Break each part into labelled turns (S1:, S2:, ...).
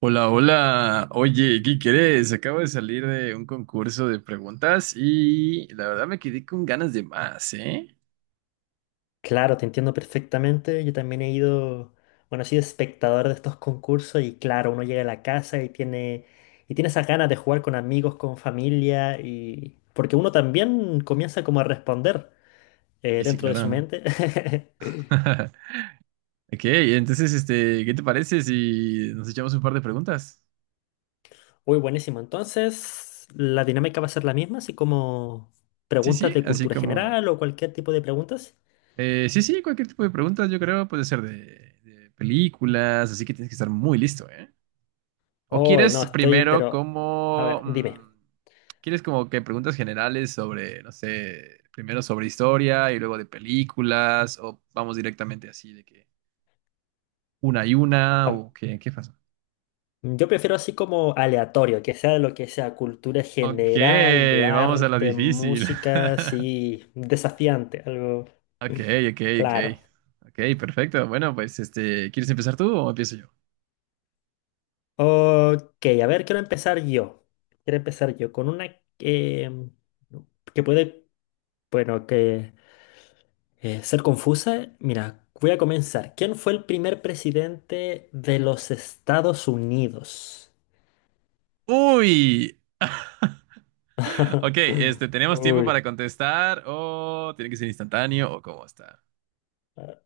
S1: Hola, hola. Oye, ¿qué quieres? Acabo de salir de un concurso de preguntas y la verdad me quedé con ganas de más, ¿eh?
S2: Claro, te entiendo perfectamente. Yo también he ido, bueno, he sido espectador de estos concursos y claro, uno llega a la casa y tiene esas ganas de jugar con amigos, con familia y porque uno también comienza como a responder
S1: Sí, sí,
S2: dentro de su
S1: claro.
S2: mente.
S1: Ok, entonces, ¿qué te parece si nos echamos un par de preguntas?
S2: Uy, buenísimo. Entonces, la dinámica va a ser la misma, así como
S1: Sí,
S2: preguntas
S1: sí,
S2: de
S1: así
S2: cultura
S1: como...
S2: general o cualquier tipo de preguntas.
S1: sí, sí, cualquier tipo de preguntas, yo creo, puede ser de películas, así que tienes que estar muy listo, ¿eh? ¿O
S2: Oh, no,
S1: quieres
S2: estoy,
S1: primero
S2: pero a
S1: como...
S2: ver, dime.
S1: ¿quieres como que preguntas generales sobre, no sé, primero sobre historia y luego de películas? ¿O vamos directamente así de que una y una? ¿O qué pasa?
S2: Yo prefiero así como aleatorio, que sea de lo que sea, cultura
S1: Ok,
S2: general, de
S1: vamos a lo
S2: arte,
S1: difícil.
S2: música, sí, desafiante, algo.
S1: Ok, ok, ok.
S2: Claro.
S1: Ok, perfecto. Bueno, pues ¿quieres empezar tú o empiezo yo?
S2: Ok, a ver, quiero empezar yo. Quiero empezar yo con una que puede, bueno, que ser confusa. Mira, voy a comenzar. ¿Quién fue el primer presidente de los Estados Unidos?
S1: ¡Uy! Ok, ¿tenemos tiempo para
S2: Uy.
S1: contestar o tiene que ser instantáneo o cómo está?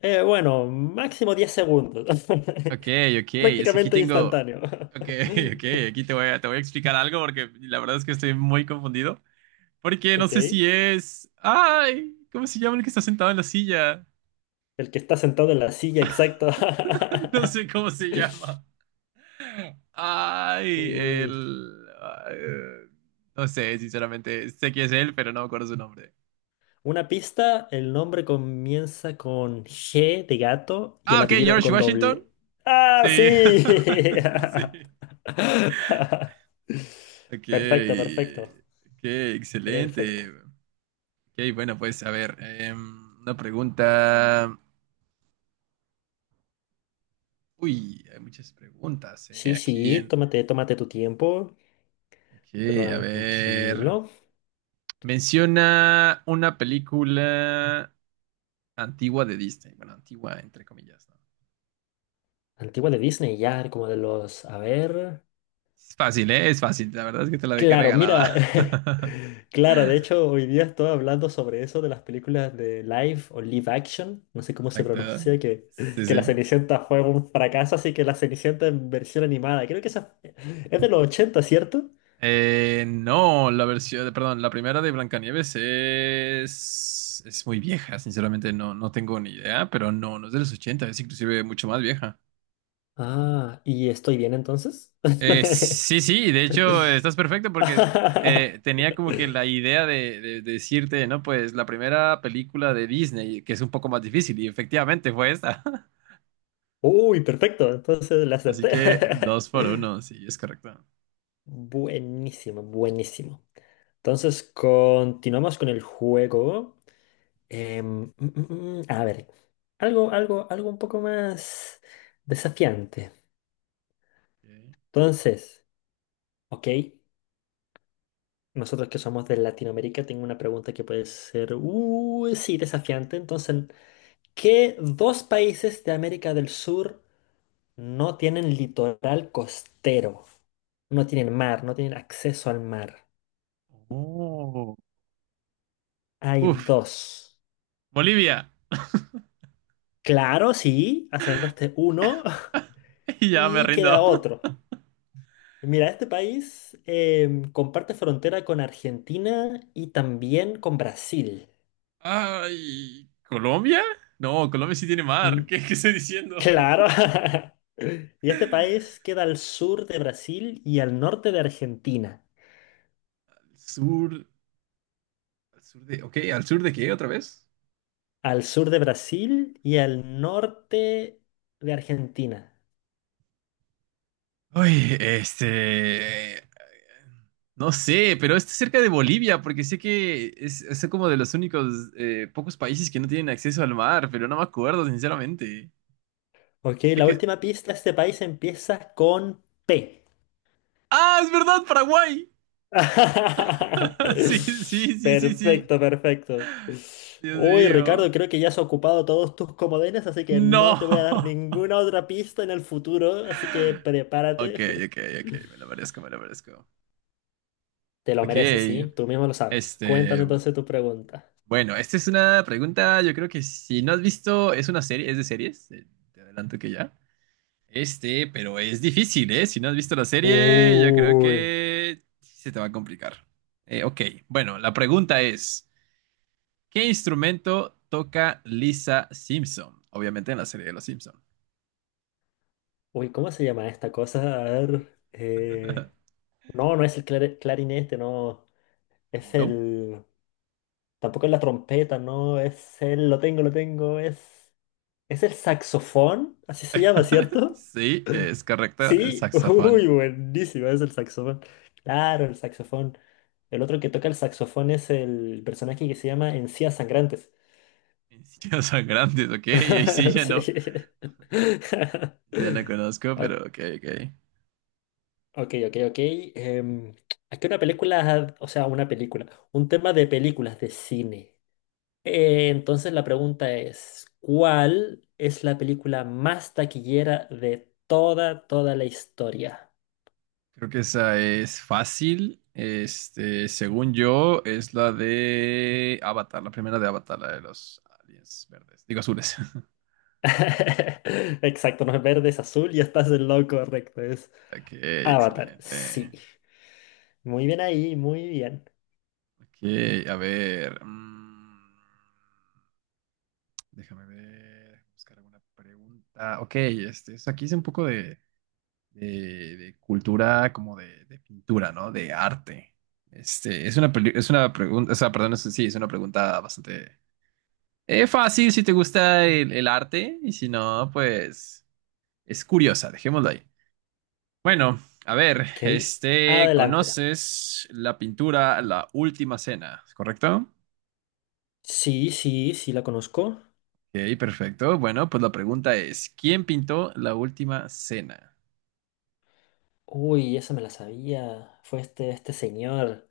S2: Bueno, máximo 10 segundos.
S1: Ok, ok, es que
S2: Prácticamente instantáneo.
S1: ok, ok, aquí te te voy a explicar algo porque la verdad es que estoy muy confundido, porque no
S2: Ok.
S1: sé si es, ay, ¿cómo se llama el que está sentado en la silla?
S2: El que está sentado en la silla, exacto.
S1: No sé cómo se llama. Ay,
S2: Uy.
S1: el, eh, no sé, sinceramente, sé que es él, pero no me acuerdo su nombre.
S2: Una pista, el nombre comienza con G de gato y
S1: Ah,
S2: el
S1: ok,
S2: apellido
S1: George
S2: con
S1: Washington.
S2: doble. ¡Ah,
S1: Sí,
S2: sí!
S1: sí. Ok,
S2: Perfecto, perfecto,
S1: ok,
S2: perfecto.
S1: excelente. Ok, bueno, pues a ver, una pregunta. Uy, hay muchas preguntas,
S2: Sí,
S1: aquí
S2: sí,
S1: en.
S2: tómate tu tiempo.
S1: Ok, a ver.
S2: Tranquilo.
S1: Menciona una película antigua de Disney. Bueno, antigua, entre comillas, ¿no?
S2: Antigua de Disney, ya, como de los. A ver.
S1: Es fácil, ¿eh? Es fácil. La verdad es que te la dejé
S2: Claro, mira.
S1: regalada.
S2: Claro, de hecho, hoy día estoy hablando sobre eso de las películas de live o live action. No sé cómo se
S1: Exacto.
S2: pronuncia, que,
S1: Sí,
S2: que La
S1: sí.
S2: Cenicienta fue un fracaso, así que La Cenicienta en versión animada. Creo que esa es de los 80, ¿cierto?
S1: No, la versión, perdón, la primera de Blancanieves es muy vieja, sinceramente no, no tengo ni idea, pero no, no es de los 80, es inclusive mucho más vieja.
S2: Ah, ¿y estoy bien entonces?
S1: Sí, sí, de hecho estás perfecto porque tenía como que la idea de decirte, ¿no? Pues la primera película de Disney, que es un poco más difícil, y efectivamente fue esta.
S2: Uy, perfecto, entonces la
S1: Así
S2: acerté.
S1: que dos por uno, sí, es correcto. Ok.
S2: Buenísimo, buenísimo. Entonces, continuamos con el juego. A ver, algo un poco más desafiante. Entonces, ok, nosotros que somos de Latinoamérica, tengo una pregunta que puede ser, sí, desafiante. Entonces, ¿qué dos países de América del Sur no tienen litoral costero? No tienen mar, no tienen acceso al mar.
S1: Oh.
S2: Hay
S1: Uf,
S2: dos.
S1: Bolivia,
S2: Claro, sí, acertaste uno
S1: ya me
S2: y queda
S1: rindo.
S2: otro. Mira, este país comparte frontera con Argentina y también con Brasil.
S1: Ay, ¿Colombia? No, Colombia sí tiene
S2: Mm,
S1: mar. ¿Qué, qué estoy diciendo?
S2: claro. Y este país queda al sur de Brasil y al norte de Argentina.
S1: Sur, al sur de, ok, ¿al sur de qué otra vez?
S2: Al sur de Brasil y al norte de Argentina.
S1: Uy, no sé, pero está cerca de Bolivia, porque sé que es como de los únicos pocos países que no tienen acceso al mar, pero no me acuerdo, sinceramente.
S2: Ok,
S1: Sé
S2: la
S1: que-
S2: última pista, este país empieza con P.
S1: ¡Ah, es verdad, Paraguay! Sí, sí, sí, sí, sí.
S2: Perfecto, perfecto.
S1: Dios
S2: Uy, Ricardo,
S1: mío.
S2: creo que ya has ocupado todos tus comodines, así que no
S1: No.
S2: te voy a dar ninguna otra pista en el futuro, así que
S1: Ok,
S2: prepárate.
S1: ok, ok, me lo merezco, me lo merezco.
S2: Te lo mereces,
S1: Ok.
S2: ¿sí? Tú mismo lo sabes. Cuéntame
S1: Este,
S2: entonces tu pregunta.
S1: bueno, esta es una pregunta, yo creo que si no has visto, es una serie, es de series, te adelanto que ya. Este, pero es difícil, ¿eh? Si no has visto la serie, yo creo
S2: Uy,
S1: que sí se te va a complicar. Ok, bueno, la pregunta es, ¿qué instrumento toca Lisa Simpson? Obviamente en la serie de los Simpson.
S2: uy, ¿cómo se llama esta cosa? A ver. No, no es el clarinete, no. Es
S1: No.
S2: el... Tampoco es la trompeta, no. Lo tengo, lo tengo. ¿Es el saxofón? Así se llama, ¿cierto?
S1: Sí, es correcto, el
S2: Sí, uy,
S1: saxofón.
S2: buenísimo, es el saxofón. Claro, el saxofón. El otro que toca el saxofón es el personaje que se llama Encías Sangrantes.
S1: Mis hijos son grandes, ok, y ahí sí ya no,
S2: Sí.
S1: ya no conozco,
S2: O-
S1: pero ok, ok.
S2: Ok, ok, ok. Em, Aquí una película, o sea, una película, un tema de películas de cine. Entonces la pregunta es, ¿cuál es la película más taquillera de toda la historia?
S1: Creo que esa es fácil. Este, según yo, es la de Avatar, la primera de Avatar, la de los aliens verdes. Digo azules.
S2: Exacto, no es verde, es azul y estás en lo correcto, es
S1: Ok,
S2: Avatar. Sí.
S1: excelente.
S2: Muy bien ahí, muy bien.
S1: Ok, a ver. Déjame ver. Buscar alguna pregunta. Ok, aquí es un poco de- de cultura, como de pintura, ¿no? De arte. Es una pregunta, o sea, perdón, sí, es una pregunta bastante. Es fácil si te gusta el arte y si no, pues es curiosa, dejémoslo ahí. Bueno, a ver,
S2: Ok, adelante.
S1: ¿conoces la pintura La Última Cena? ¿Es ¿Correcto?
S2: Sí, sí, sí, la conozco.
S1: Ok, perfecto. Bueno, pues la pregunta es, ¿quién pintó La Última Cena?
S2: Uy, esa me la sabía. Fue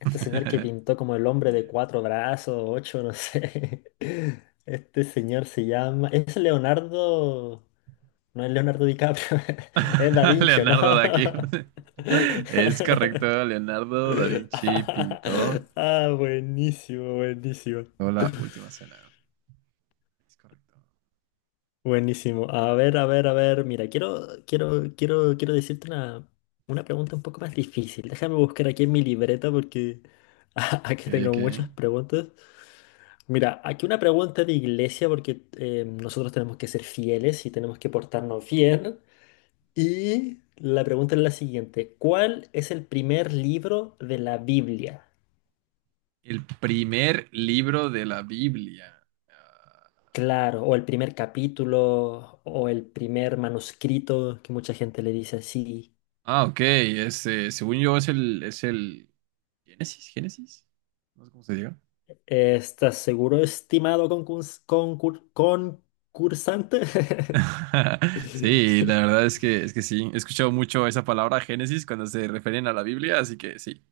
S2: este señor que pintó como el hombre de cuatro brazos, ocho, no sé. Este señor se llama. Es Leonardo. No es Leonardo DiCaprio, es Da Vinci, ¿no?
S1: Leonardo da Vinci. Es correcto, Leonardo da Vinci pintó
S2: Ah, buenísimo, buenísimo.
S1: La Última Cena. Es correcto.
S2: Buenísimo. A ver, a ver, a ver. Mira, quiero decirte una, pregunta un poco más difícil. Déjame buscar aquí en mi libreta porque aquí
S1: Ok,
S2: tengo
S1: ok.
S2: muchas preguntas. Mira, aquí una pregunta de iglesia porque nosotros tenemos que ser fieles y tenemos que portarnos bien. Y la pregunta es la siguiente. ¿Cuál es el primer libro de la Biblia?
S1: El primer libro de la Biblia. Ah,
S2: Claro, o el primer capítulo, o el primer manuscrito, que mucha gente le dice así.
S1: ah, ok. Es, según yo es el Génesis. No sé cómo se diga.
S2: ¿Estás seguro, estimado concursante?
S1: Sí, la verdad es es que sí. He escuchado mucho esa palabra Génesis cuando se refieren a la Biblia, así que sí.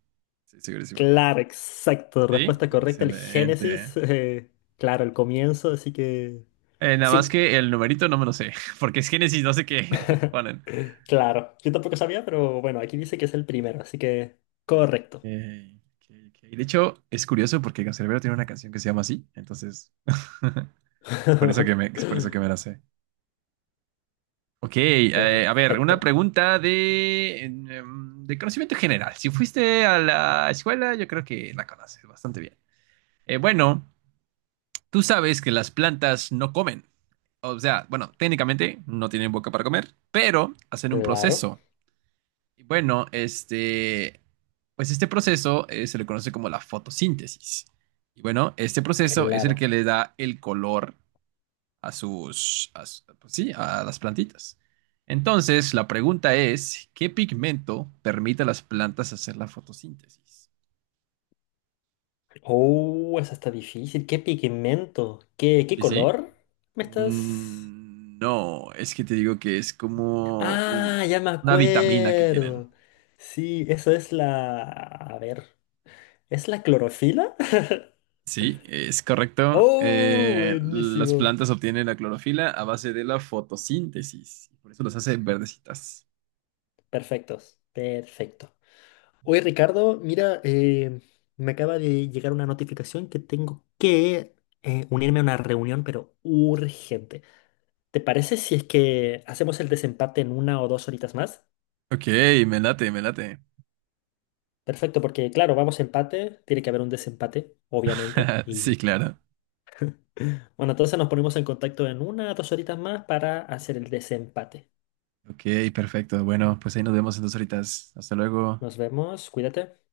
S1: Sí, segurísimo.
S2: Claro, exacto,
S1: Sí,
S2: respuesta correcta, el Génesis.
S1: excelente.
S2: Claro, el comienzo, así que.
S1: Nada más
S2: Sí,
S1: que el numerito no me lo sé, porque es Génesis, no sé qué. Bueno,
S2: claro. Yo tampoco sabía, pero bueno, aquí dice que es el primero, así que
S1: ah, ok,
S2: correcto.
S1: ok, ok. De hecho, es curioso porque Canserbero tiene una canción que se llama así, entonces es por es por eso que me la sé. Ok, a ver, una
S2: Perfecto.
S1: pregunta de conocimiento general. Si fuiste a la escuela, yo creo que la conoces bastante bien. Bueno, tú sabes que las plantas no comen. O sea, bueno, técnicamente no tienen boca para comer, pero hacen un
S2: Claro,
S1: proceso. Y bueno, pues este proceso se le conoce como la fotosíntesis. Y bueno, este proceso es el
S2: claro.
S1: que le da el color a sus, a su- pues sí, a las plantitas. Entonces, la pregunta es, ¿qué pigmento permite a las plantas hacer la fotosíntesis?
S2: Oh, esa está difícil. ¿Qué pigmento? ¿Qué
S1: ¿Sí, sí?
S2: color? ¿Me estás?
S1: Mm, no, es que te digo que es como
S2: Ah, ya me
S1: una vitamina que tienen.
S2: acuerdo. Sí, eso es la. A ver. ¿Es la clorofila?
S1: Sí, es correcto.
S2: Oh,
S1: Las
S2: buenísimo.
S1: plantas obtienen la clorofila a base de la fotosíntesis. Y por eso las hace verdecitas.
S2: Perfectos. Perfecto. Oye, Ricardo, mira, me acaba de llegar una notificación que tengo que unirme a una reunión, pero urgente. ¿Te parece si es que hacemos el desempate en una o dos horitas más?
S1: Ok, me late, me late.
S2: Perfecto, porque claro, vamos a empate, tiene que haber un desempate, obviamente.
S1: Sí,
S2: Y
S1: claro.
S2: bueno, entonces nos ponemos en contacto en una o dos horitas más para hacer el desempate.
S1: Ok, perfecto. Bueno, pues ahí nos vemos entonces ahorita. Hasta luego.
S2: Nos vemos, cuídate.